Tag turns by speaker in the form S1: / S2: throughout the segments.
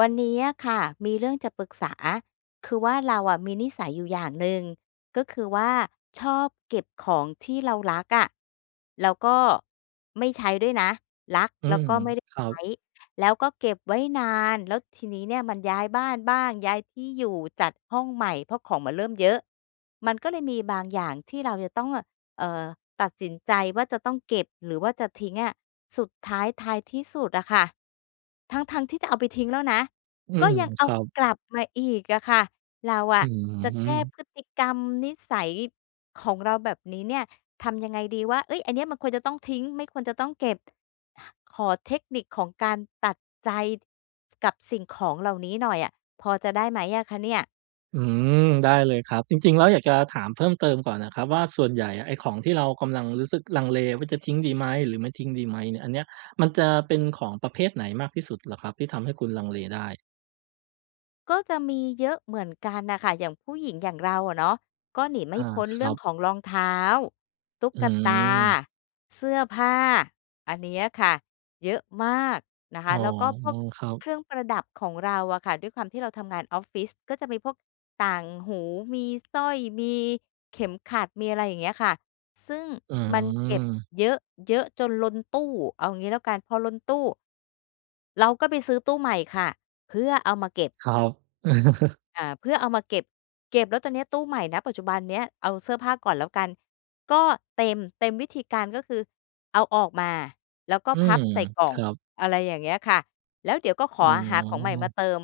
S1: วันนี้อะค่ะมีเรื่องจะปรึกษา คือว่า เราอะมีนิสัยอยู่อย่างหนึ่งก็คือว่า ชอบเก็บของที่เรารักอะแล้วก็ไม่ใช้ด้วยนะ รัก
S2: อื
S1: แล้ว
S2: ม
S1: ก็ไม่ได้
S2: ครั
S1: ใช
S2: บ
S1: ้ แล้วก็เก็บไว้นาน แล้วทีนี้เนี่ยมันย้ายบ้านบ้าง ย้ายที่อยู่ จัดห้องใหม่ เพราะของมันเริ่มเยอะ มันก็เลยมีบางอย่างที่เราจะต้องเง่อะ เออ ตัดสินใจว่า จะต้องเก็บหรือว่าจะทิ้งอะ สุดท้าย ท้ายที่สุดอะค่ะ ทั้ง ๆ ที่จะเอาไปทิ้งแล้วนะ
S2: อื
S1: ก็
S2: ม
S1: ยังเอ
S2: ค
S1: า
S2: รับ
S1: กลับมาอีกอะค่ะ เราอ
S2: อ
S1: ะ
S2: ื
S1: จะแก้
S2: ม
S1: พฤติกรรมนิสัยของเราแบบนี้เนี่ย ทำยังไงดีว่า "เฮ้ย! อันนี้ มันควรจะต้องทิ้ง ไม่ควรจะต้องเก็บ" ขอเทคนิคของการตัดใจ ส กับสิ่งของเหล่านี้หน่อยอะพอจะได้ไหมอะคะเนี่ย?
S2: อืม ได้เลยครับ จริง ๆ แล้ว อยากจะถามเพิ่มเติมก่อนนะครับว่า ส่วนใหญ่อะไอ้ของที่เรากำลังรู้สึกลังเลว่า จะทิ้งดีไหม? หรือไม่ทิ้งดีไหม? นี่ อันเนี้ย มันจะเป็นของประเภทไหนมากที่สุดเหรอครับ? ที่ทำให้คุณลังเลได้
S1: ก็จะมีเยอะเหมือนกันน่ะค่ะ อย่างผู้หญิงอย่างเราอะเนาะ ก็หนีไม
S2: อ
S1: ่
S2: า
S1: พ้น
S2: ค
S1: เร
S2: ร
S1: ื
S2: ั
S1: ่อง
S2: บ
S1: ของรองเท้า ตุ๊
S2: อ
S1: กตา
S2: ืม
S1: เสื้อผ้า อันเนี้ยค่ะเยอะมากนะค
S2: อ๋
S1: ะ
S2: อ
S1: แล้วก็พวก
S2: ครั
S1: เ
S2: บ
S1: ครื่องประดับของเราอะค่ะ ด้วยความที่เราทำงานออฟฟิศก็จะมีพวกต่างหู มีสร้อย มีเข็มขัด มีอะไรอย่างเงี้ยค่ะ ซึ่ง
S2: อ
S1: มันเก็บ
S2: ืม
S1: เยอะ เยอะจนล้นตู้ เอางี้แล้วกัน พอล้นตู้ เราก็ไปซื้อตู้ใหม่ค่ะ เพื่อเอามาเก็บ
S2: ครับ
S1: อ่า เพื่อเอามาเก็บ เก็บแล้วตอนเนี้ย ตู้ใหม่ ณ ปัจจุบันเนี้ย เอาเสื้อผ้าก่อนแล้วกัน ก็เต็ม เต็ม วิธีการก็คือเอาออกมาแล้วก็
S2: อื
S1: พั
S2: ม
S1: บใส่กล่อ
S2: ค
S1: ง
S2: รับ
S1: อะไรอย่างเงี้ยค่ะ แล้วเดี๋ยวก็ข
S2: อ
S1: อ
S2: ๋อ
S1: อา หาของใหม่มาเติม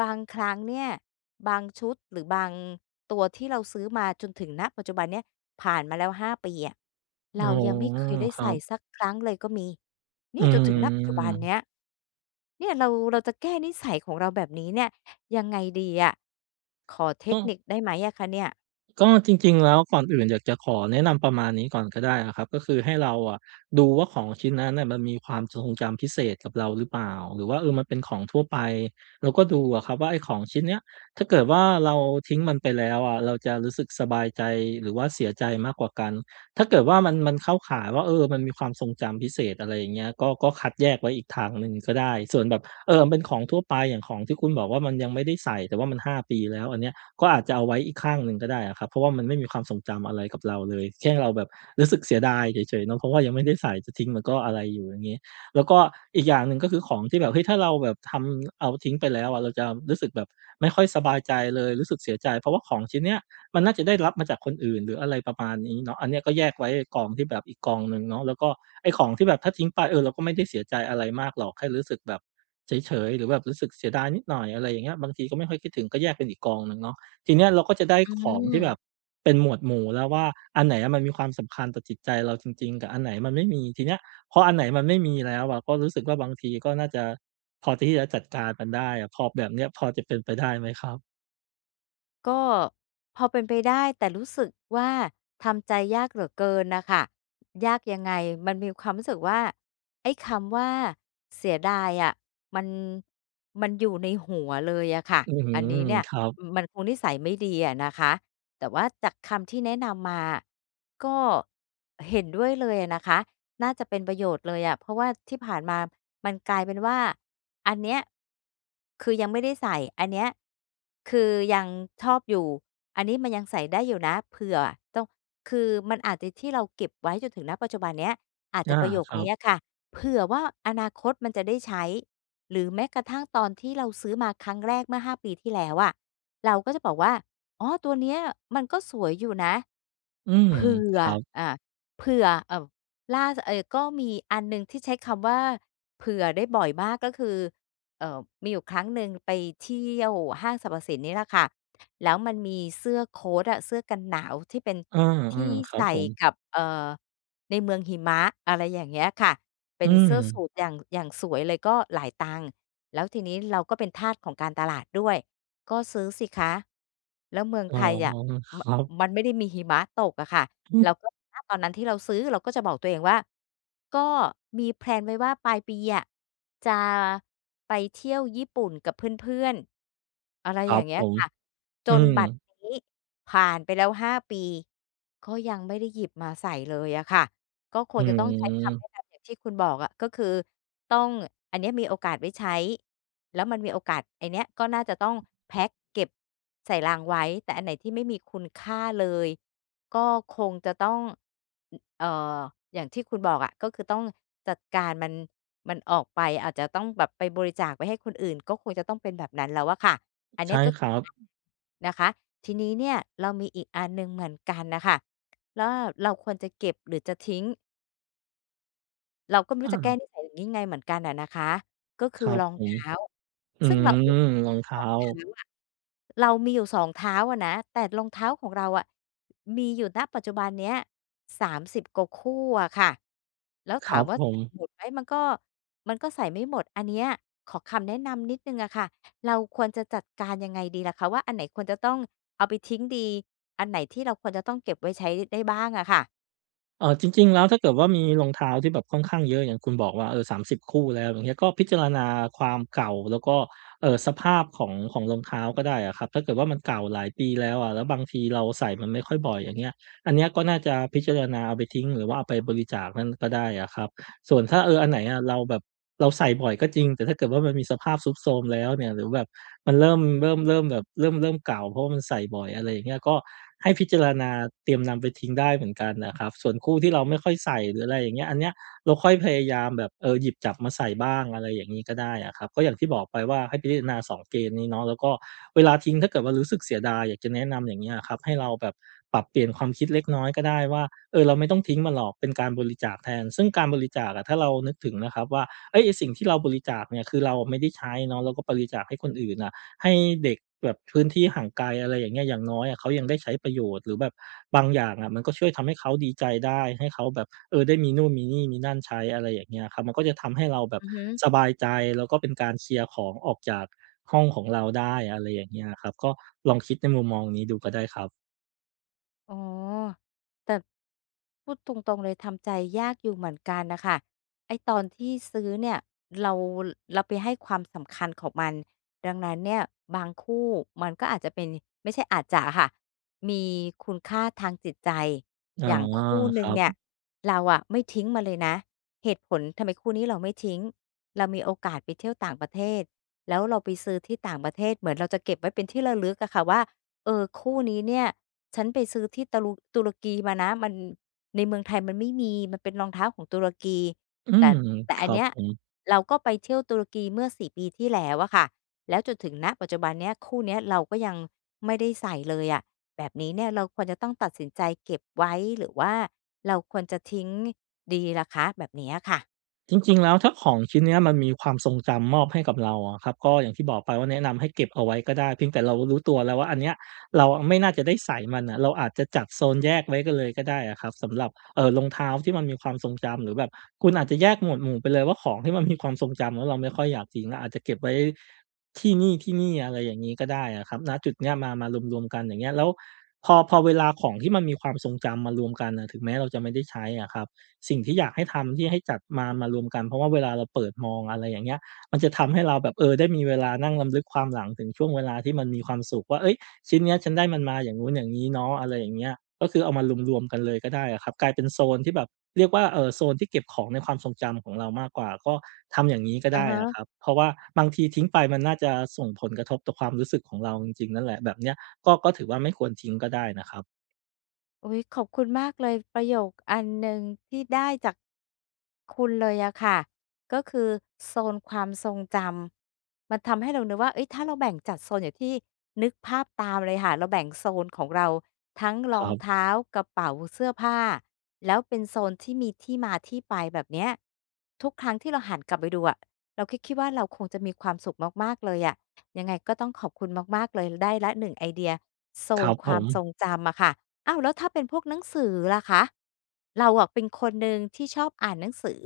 S1: บางครั้งเนี่ย บางชุดหรือบางตัวที่เราซื้อมาจนถึง ณ ปัจจุบันเนี้ย ผ่านมาแล้ว 5 ปีอะ เ
S2: อ
S1: ร
S2: ๋
S1: า
S2: อ
S1: ยังไม่เคยได้
S2: ค
S1: ใ
S2: รั
S1: ส่
S2: บ
S1: สักครั้งเลยก็มี เน
S2: อ
S1: ี
S2: ื
S1: ่ยจนถึง ณ ปัจจุบันเน
S2: ม
S1: ี้ย เนี่ยเรา เราจะแก้นิสัยของเราแบบนี้เนี่ยยังไงดีอะ ขอเท
S2: อ
S1: ค
S2: ือ
S1: นิคได้ไหมอะคะเนี่ย?
S2: ก็จริง ๆ แล้ว ก่อนอื่นอยากจะขอแนะนำประมาณนี้ก่อนก็ได้อะครับ ก็คือให้เราอะดูว่า ของชิ้นนั้นน่ะมันมีความทรงจำพิเศษกับเราหรือเปล่า? หรือว่า เออ มันเป็นของทั่วไป แล้วก็ดูอะครับว่า ไอ้ของชิ้นเนี้ย ถ้าเกิดว่า เราทิ้งมันไปแล้วอะเราจะรู้สึกสบายใจหรือว่าเสียใจมากกว่ากัน ถ้าเกิดว่า มัน มันเข้าข่ายว่า เออ มันมีความทรงจำพิเศษ อะไรอย่างเงี้ย ก็ ก็คัดแยกไว้อีกทางหนึ่งก็ได้ ส่วนแบบ เออ เป็นของทั่วไป อย่างของที่คุณบอกว่า มันยังไม่ได้ใส่ แต่ว่ามัน 5 ปีแล้ว อันเนี้ยก็อาจจะเอาไว้อีกข้างหนึ่งก็ได้อะครับ เพราะว่ามันไม่มีความทรงจำอะไรกับเราเลย แค่เราแบบรู้สึกเสียดายเฉย ๆ เนาะ เพราะว่ายังไม่ได้ใส่ จะทิ้งมันก็อะไรอยู่ อย่างงี้ แล้วก็อีกอย่างหนึ่งก็คือของที่แบบ เฮ้ย! ถ้าเราแบบทำ เอาทิ้งไปแล้วอะ เราจะรู้สึกแบบไม่ค่อยสบายใจเลย รู้สึกเสียใจ เพราะว่าของชิ้นนี้มันน่าจะได้รับมาจากคนอื่นหรืออะไรประมาณนี้เนาะ อันนี้ก็แยกไว้ก่อนที่แบบอีกกองหนึ่งเนาะ แล้วก็ไอ้ของที่แบบถ้าทิ้งไป เออ เราก็ไม่ได้เสียใจอะไรมากหรอก ให้รู้สึกแบบเฉย ๆ หรือแบบรู้สึกเสียดายนิดหน่อย อะไรอย่างเงี้ย บางทีก็ไม่ค่อยคิดถึง ก็แยกเป็นอีกกองหนึ่งเนาะ ทีนี้เราก็จะได้
S1: อื
S2: ของที่แบ
S1: ม
S2: บเป็นหมวดหมู่แล้วว่า อันไหนอะมันมีความสำคัญต่อจิตใจเราจริง ๆ กับอันไหนมันไม่มี ทีเนี้ยพออันไหนมันไม่มีแล้วอะ ก็รู้สึกว่า บางทีก็น่าจะพอที่จะจัดการมันได้อะ พอ แบบเนี้ย พอจะเป็นไปได้ไหมครับ?
S1: ก็พอเป็นไปได้ แต่รู้สึกว่าทำใจยากเหลือเกินน่ะค่ะ ยากยังไง? มันมีความรู้สึกว่า ไอ้คำว่าเสียดายอะ มัน มันอยู่ในหัวเลยอะค่ะ
S2: อื้อฮื
S1: อั
S2: อ
S1: นนี้เนี่ย
S2: ครับ
S1: อือ มันคงนิสัยไม่ดีอะนะคะ แต่ว่าจากคำที่แนะนำมาอะ ก็เห็นด้วยเลยอะนะคะ น่าจะเป็นประโยชน์เลยอะ เพราะว่าที่ผ่านมามันกลายเป็นว่า อันเนี้ยคือยังไม่ได้ใส่ อันเนี้ยคือยังชอบอยู่ อันนี้มันยังใส่ได้อยู่นะ เผื่อต้อง คือมันอาจจะที่เราเก็บไว้จนถึง ณ ปัจจุบันเนี้ย อาจ
S2: อ
S1: จะ
S2: า
S1: ประโยค
S2: ครั
S1: นี
S2: บ
S1: ้อะค่ะ "เผื่อว่า อนาคตมันจะได้ใช้" หรือแม้กระทั่งตอนที่เราซื้อมาครั้งแรกเมื่อ 5 ปีที่แล้วอะ เราก็จะบอกว่า "อ๋อ ตัวเนี้ยมันก็สวยอยู่นะ"
S2: อืม
S1: เผื่
S2: ค
S1: อ
S2: รับ
S1: อา เผื่อ อ่า ล่า ส เออ ก็มีอันหนึ่งที่ใช้คำว่า "เผื่อ" ได้บ่อยมากก็คือ เออ มีอยู่ครั้งหนึ่งไปเที่ยวห้างสรรพสินนี่ล่ะค่ะ แล้วมันมีเสื้อโคตอะ เสื้อกันหนาวที่เป็น
S2: อื
S1: ที่
S2: อ ๆ ครั
S1: ใส
S2: บ
S1: ่
S2: ผม
S1: กับ เออ ในเมืองหิมะ อะไรอย่างเงี้ยค่ะ เป็
S2: อื
S1: นเสื้อส
S2: ม
S1: ูทอย่าง อย่างสวยเลย ก็หลายตังค์ แล้วทีนี้เราก็เป็นทาสของการตลาดด้วย ก็ซื้อสิคะ แล้วเมือง
S2: อ๋อ
S1: ไทยอะ ม
S2: ครับ
S1: มันไม่ได้มีหิมะตกอะค่ะ เราก็ ณ ตอนนั้นที่เราซื้อเราก็จะบอกตัวเองว่า "ก็มีแพลนไว้ว่าปลายปีอะ จะไปเที่ยวญี่ปุ่นกับเพื่อน ๆ" อะไร
S2: ครั
S1: อย่
S2: บ
S1: างเงี้
S2: ผ
S1: ย
S2: ม
S1: ค่ะ จ
S2: อื
S1: นบัด
S2: ม
S1: นี้ผ่านไปแล้ว 5 ปี ก็ยังไม่ได้หยิบมาใส่เลยอะค่ะ ก็ค
S2: อื
S1: งจะต้องใช้คำแน
S2: ม
S1: ะนำอย่างที่คุณบอกอะ ก็คือต้อง อันนี้มีโอกาสไว้ใช้ แล้วมันมีโอกาส ไอเนี้ยก็น่าจะต้องแพ็กเก็บใส่ลังไว้ แต่อันไหนที่ไม่มีคุณค่าเลยก็คงจะต้อง อือ เออ อย่างที่คุณบอกอะ ก็คือต้องจัดการมัน มันออกไป อาจจะต้องแบบไปบริจาคไปให้คนอื่น ก็คงจะต้องเป็นแบบนั้นแล้วอะค่ะ อัน
S2: ใ
S1: น
S2: ช
S1: ี้
S2: ่
S1: ก็
S2: ค
S1: คื
S2: ร
S1: อ
S2: ับ
S1: [unintelligible] นะคะ ทีนี้เนี่ยเรามีอีกอันหนึ่งเหมือนกันน่ะค่ะ ล่า เราควรจะเก็บหรือจะทิ้ง? เราก็ไม่
S2: อ
S1: รู
S2: ื
S1: ้จะแก้
S2: ม
S1: นิสัยอย่างงี้ไงเหมือนกันน่ะนะคะ ก็ค
S2: ค
S1: ือ
S2: รับ
S1: รอง
S2: ผ
S1: เท
S2: ม
S1: ้า
S2: อื
S1: ซึ่งเร
S2: ม
S1: าเองก็
S2: รองเท
S1: ส
S2: ้
S1: อ
S2: า
S1: งเท้าอะ เรามีอยู่สองเท้าอะนะ แต่รองเท้าของเราอะ มีอยู่ ณ ปัจจุบันเนี้ย 30 กว่าคู่อะค่ะ แล้ว
S2: ค
S1: ถ
S2: ร
S1: า
S2: ั
S1: ม
S2: บ
S1: ว่า
S2: ผ
S1: ใส่
S2: ม
S1: หมดไหม มันก็ มันก็ใส่ไม่หมด อันเนี้ยขอคำแนะนำนิดหนึ่งอะค่ะ เราควรจะจัดการยังไงดีล่ะคะว่า อันไหนควรจะต้องเอาไปทิ้งดี อันไหนที่เราควรจะต้องเก็บไว้ใช้ได้บ้างอะค่ะ?
S2: เออ จริง ๆ แล้วถ้าเกิดว่ามีรองเท้าที่แบบค่อนข้างเยอะ อย่างคุณบอกว่า เออ 30 คู่แล้ว อย่างเงี้ย ก็พิจารณาความเก่า แล้วก็ เออ สภาพของ ของรองเท้าก็ได้อะครับ ถ้าเกิดว่ามันเก่าหลายปีแล้วอะ แล้วบางทีเราใส่มันไม่ค่อยบ่อยอย่างเงี้ย อันเนี้ยก็น่าจะพิจารณาเอาไปทิ้ง หรือว่าเอาไปบริจาคนั่นก็ได้อะครับ ส่วนถ้า เออ อันไหนอะเราแบบเราใส่บ่อยก็จริง แต่ถ้าเกิดว่ามันมีสภาพทรุดโทรมแล้วเนี่ย หรือแบบมันเริ่ม เริ่ม เริ่มแบบเริ่ม เริ่มเก่า เพราะว่ามันใส่บ่อย อะไรอย่างเงี้ย ก็ให้พิจารณาเตรียมนำไปทิ้งได้เหมือนกันน่ะครับ ส่วนคู่ที่เราไม่ค่อยใส่หรือ อะไรอย่างเงี้ย อันเนี้ยเราค่อยพยายามแบบ เออ หยิบจับมาใส่บ้าง อะไรอย่างนี้ก็ได้อะครับ ก็อย่างที่บอกไปว่า ให้พิจารณา 2 เกณฑ์นี้เนาะ แล้วก็เวลาทิ้งถ้าเกิดว่ารู้สึกเสียดาย อยากจะแนะนำอย่างเงี้ยอะครับ ให้เราแบบปรับเปลี่ยนความคิดเล็กน้อยก็ได้ว่า เออ เราไม่ต้องทิ้งมันหรอกเป็นการบริจาคแทน ซึ่งการบริจาคอะ ถ้าเรานึกถึงนะครับว่า เฮ้ย ไอ้สิ่งที่เราบริจาคเนี่ย คือเราไม่ได้ใช้เนาะ เราก็บริจาคให้คนอื่นน่ะ ให้เด็กแบบพื้นที่ห่างไกล อะไรอย่างเงี้ย อย่างน้อยอะเขายังได้ใช้ประโยชน์ หรือแบบบางอย่างอะมันก็ช่วยทำให้เขาดีใจได้ ให้เขาแบบ เออ ได้มีนู่นมีนี่มีนั่นใช้ อะไรอย่างเงี้ยครับ มันก็จะทำให้เราแบบ
S1: อือฮึ
S2: สบายใจ แล้วก็เป็นการเคลียร์ของออกจากห้องของเราได้ อะไรอย่างเงี้ยอะครับ ก็ลองคิดในมุมมองนี้ดูก็ได้ครับ
S1: อ๋อ แต่พูดตรง ๆ เลย ทำใจยากอยู่เหมือนกันน่ะค่ะ ไอ้ตอนที่ซื้อเนี่ย เรา เราไปให้ความสำคัญของมัน ดังนั้นเนี่ยบางคู่มันก็อาจจะเป็น ไม่ใช่อาจจะอะค่ะ มีคุณค่าทางจิตใจ
S2: อ๋อ
S1: อย่างคู่ห
S2: ค
S1: นึ
S2: ร
S1: ่ง
S2: ั
S1: เนี่ย
S2: บ
S1: เราอะไม่ทิ้งมันเลยนะ เหตุผล ทำไมคู่นี้เราไม่ทิ้ง เรามีโอกาสไปเที่ยวต่างประเทศแล้วเราไปซื้อที่ต่างประเทศ เหมือนเราจะเก็บไว้เป็นที่ระลึกอะค่ะว่า "เออ คู่นี้เนี่ยฉันไปซื้อที่ตะรุ ตุรกีมานะ มัน ในเมืองไทยมันไม่มี มันเป็นรองเท้าของตุรกี"
S2: อื
S1: แต
S2: ม
S1: ่ แต่
S2: ค
S1: อั
S2: ร
S1: น
S2: ั
S1: เน
S2: บ
S1: ี้ย
S2: ผม
S1: เราก็ไปเที่ยวตุรกีเมื่อ 4 ปีที่แล้วอะค่ะ แล้วจนถึง ณ ปัจจุบันเนี้ย คู่เนี้ยเราก็ยังไม่ได้ใส่เลยอะ แบบนี้เนี่ยเราควรจะต้องตัดสินใจเก็บไว้ หรือว่าเราควรจะทิ้งดีล่ะคะ? แบบนี้อะค่ะ
S2: จริง ๆ แล้วถ้าของชิ้นเนี้ยมันมีความทรงจำมอบให้กับเราอะครับ ก็อย่างที่บอกไปว่า แนะนำให้เก็บเอาไว้ก็ได้ เพียงแต่เรารู้ตัวแล้วว่า อันเนี้ยเราอะไม่น่าจะได้ใส่มันอะ เราอาจจะจัดโซนแยกไว้กันเลยก็ได้อะครับสำหรับ เออ รองเท้าที่มันมีความทรงจำ หรือแบบคุณอาจจะแยกหมวดหมู่ไปเลยว่า ของที่มันมีความทรงจำแล้วเราไม่ค่อยอยากทิ้ง เราอาจจะเก็บไว้ที่นี่ ๆ อะไรอย่างงี้ก็ได้อะครับ ณ จุดเนี้ย มา มารวม ๆ กันอย่างเงี้ย แล้วพอ พอเวลาของที่มันมีความทรงจำมารวมกันน่ะ ถึงแม้ เราจะไม่ได้ใช้อะครับ สิ่งที่อยากให้ทำ ที่ให้จัดมา มารวมกัน เพราะว่าเวลาเราเปิดมอง อะไรอย่างเงี้ย มันจะทำให้เราแบบ เออ ได้มีเวลานั่งรำลึกความหลังถึงช่วงเวลาที่มันมีความสุขว่า "เฮ้ย ชิ้นเนี้ย ฉันได้มันมาอย่างงู้นอย่างงี้เนาะ" อะไรอย่างเงี้ย ก็คือเอามารวม ๆ กันเลยก็ได้อะครับ กลายเป็นโซนที่แบบเรียกว่า เออ โซนที่เก็บของในความทรงจำของเรามากกว่า ก็ทำอย่างงี้ก็
S1: อ
S2: ได
S1: ะ
S2: ้
S1: ฮ
S2: อะค
S1: ะ
S2: รับ เพราะว่าบางทีทิ้งไปมันน่าจะส่งผลกระทบต่อความรู้สึกของเราจริง ๆ นั่นแหละ แบบเนี้ยก็ ก็ถือว่าไม่ควรทิ้งก็ได้นะครับ
S1: อุ๊ย ขอบคุณมากเลย ประโยคอันหนึ่งที่ได้จาก คุณเลยอะค่ะ ก็คือ "โซนความทรงจำ" มันทำให้เรานึกว่า เฮ้ย ถ้าเราแบ่งจัดโซนอย่างที่ นึกภาพตามเลยค่ะ เราแบ่งโซนของเราทั้ง
S2: ค
S1: ร
S2: ร
S1: อง
S2: ับ
S1: เท้า กระเป๋า เสื้อผ้า แล้วเป็นโซนที่มีที่มาที่ไปแบบเนี้ย ทุกครั้งที่เราหันกลับไปดูอะ เราก็คิดว่าเราคงจะมีความสุขมาก ๆ เลยอะ ยังไงก็ต้องขอบคุณมาก ๆ เลย ได้แล้ว 1 ไอเดีย "โซ
S2: ครั
S1: น
S2: บ
S1: ค
S2: ผ
S1: วาม
S2: ม
S1: ทรงจำ" อะค่ะ อ้าว แล้วถ้าเป็นพวกหนังสือล่ะคะ เราอะเป็นคนหนึ่งที่ชอบอ่านหนังสือ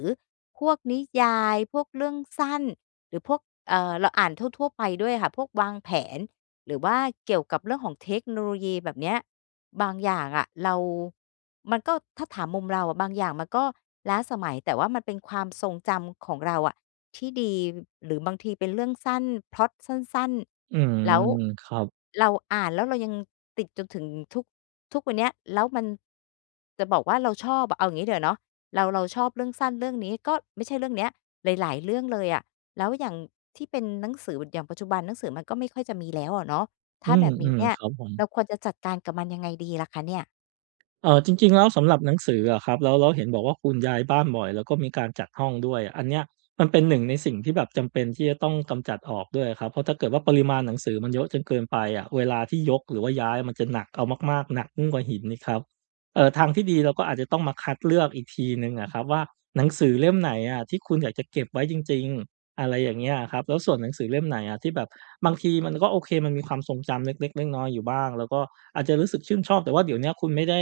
S1: พวกนิยาย พวกเรื่องสั้น หรือพวก เออ เราอ่านทั่ว ๆ ไปด้วยค่ะ พวกวางแผนหรือว่าเกี่ยวกับเรื่องของเทคโนโลยีแบบเนี้ย บางอย่างอะเรา มันก็ ถ้าถามมุมเราอะ บางอย่างมันก็ล้าสมัย แต่ว่ามันเป็นความทรงจำของเราอะที่ดี หรือบางทีเป็นเรื่องสั้น พล็อตสั้น
S2: อืม
S1: ๆ แล้ว
S2: ครับ
S1: เราอ่านแล้วเรายังติดจนถึงทุก ทุกวันเนี้ย แล้วมัน จะบอกว่าเราชอบอะ เอาอย่างงี้ดีกว่าเนาะ เรา เราชอบเรื่องสั้นเรื่องนี้ ก็ไม่ใช่เรื่องเนี้ย หลาย ๆ เรื่องเลยอะ แล้วอย่างที่เป็นหนังสือ อย่างปัจจุบัน หนังสือมันก็ไม่ค่อยจะมีแล้วอะเนาะ ถ
S2: อื
S1: ้าแบบนี้
S2: ม
S1: เนี่
S2: ๆ
S1: ย
S2: ครับผม
S1: เราควรจะจัดการกับมันยังไงดีล่ะคะเนี่ย?
S2: เออ จริง ๆ แล้วสำหรับหนังสืออะครับ แล้ว แล้วเห็นบอกว่าคุณย้ายบ้านบ่อย แล้วก็มีการจัดห้องด้วย อันเนี้ยมันเป็นหนึ่งในสิ่งที่แบบจำเป็น ที่จะต้องกำจัดออกด้วยอะครับ เพราะถ้าเกิดว่าปริมาณหนังสือมันเยอะจนเกินไปอะ เวลาที่ยก หรือว่าย้ายมันจะหนักเอามาก ๆ หนักยิ่งกว่าหินอีกครับ เออ ทางที่ดีเราก็อาจจะต้องมาคัดเลือกอีกทีหนึ่งอะครับว่า หนังสือเล่มไหนอะที่คุณอยากจะเก็บไว้จริง ๆ อะไรอย่างเงี้ยอะครับ แล้วส่วนหนังสือเล่มไหนอะที่แบบ บางทีมันก็โอเค มันมีความทรงจำเล็ก ๆ น้อย ๆ อยู่บ้าง แล้วก็อาจจะรู้สึกชื่นชอบ แต่ว่าเดี๋ยวเนี้ยคุณไม่ได้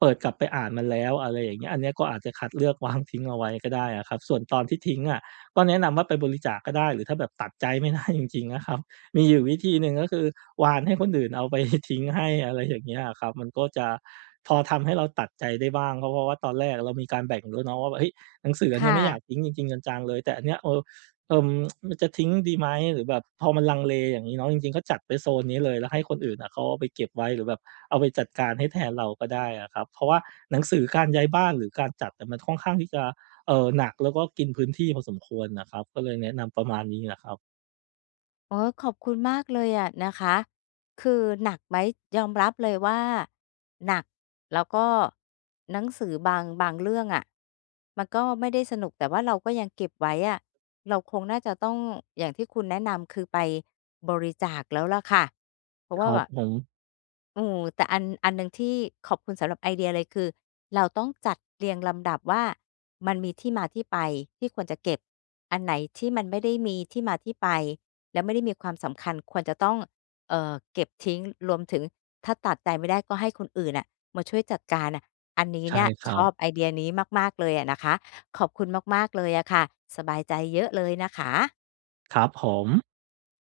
S2: เปิดกลับไปอ่านมันแล้ว อะไรอย่างเงี้ย อันเนี้ยก็อาจจะคัดเลือก วาง ทิ้งเอาไว้ก็ได้อะครับ ส่วนตอนที่ทิ้งอะ ก็แนะนำว่าไปบริจาคก็ได้ หรือถ้าแบบตัดใจ ไม่ได้จริง ๆ นะครับ มีอยู่วิธีหนึ่งก็คือ วานให้คนอื่นเอา ไปทิ้งให้ อะไรอย่างเงี้ยอะครับ มันก็จะพอทำให้เราตัดใจได้บ้าง ก็เพราะว่าตอนแรกเรามีการแบ่งด้วยเนาะว่าแบบ เฮ้ย หนังสืออัน
S1: ค
S2: เนี้
S1: ่
S2: ยไม่อย
S1: ะ
S2: ากทิ้งจริง ๆ จัง ๆ เลย แต่อันเนี้ย เออ เออ มันจะทิ้งดีไหม? หรือแบบพอมันลังเลอย่างงี้เนาะ จริง ๆ ก็จัดไปโซนนี้เลย แล้วให้คนอื่นน่ะเขาเอาไปเก็บไว้ หรือแบบเอาไปจัดการให้แทนเราก็ได้อะครับ เพราะว่าหนังสือ การย้ายบ้านหรือการจัดอะมันค่อนข้างที่จะ เออ หนักแล้วก็กินพื้นที่พอสมควรนะครับ ก็เลยแนะนำประมาณนี้นะครับ
S1: อ๋อ ขอบคุณมากเลยอะนะคะ คือหนักไหม ยอมรับเลยว่าหนัก แล้วก็หนังสือบาง บางเรื่องอะมันก็ไม่ได้สนุก แต่ว่าเราก็ยังเก็บไว้อะ เราคงน่าจะต้อง อย่างที่คุณแนะนำ คือไปบริจาคแล้วล่ะค่ะ เพราะ
S2: ค
S1: ว่
S2: ร
S1: า
S2: ั
S1: แ
S2: บ
S1: บบ
S2: ผม
S1: โอ้โฮ แต่อัน อันหนึ่งที่ขอบคุณสำหรับไอเดียเลย คือเราต้องจัดเรียงลำดับว่า มันมีที่มาที่ไปที่ควรจะเก็บ อันไหนที่มันไม่ได้มีที่มาที่ไป แล้วไม่ได้มีความสำคัญ ควรจะต้อง เออ เก็บทิ้ง รวมถึงถ้าตัดใจไม่ได้ ก็ให้คนอื่นน่ะมาช่วยจัดการน่ะ อันนี้
S2: ใช่
S1: เนี่ย
S2: คร
S1: ช
S2: ั
S1: อ
S2: บ
S1: บไอเดียนี้มาก ๆ เลยอะนะคะ ขอบคุณมาก ๆ เลยอะค่ะ สบายใจเยอะเลยนะคะ
S2: ครับผม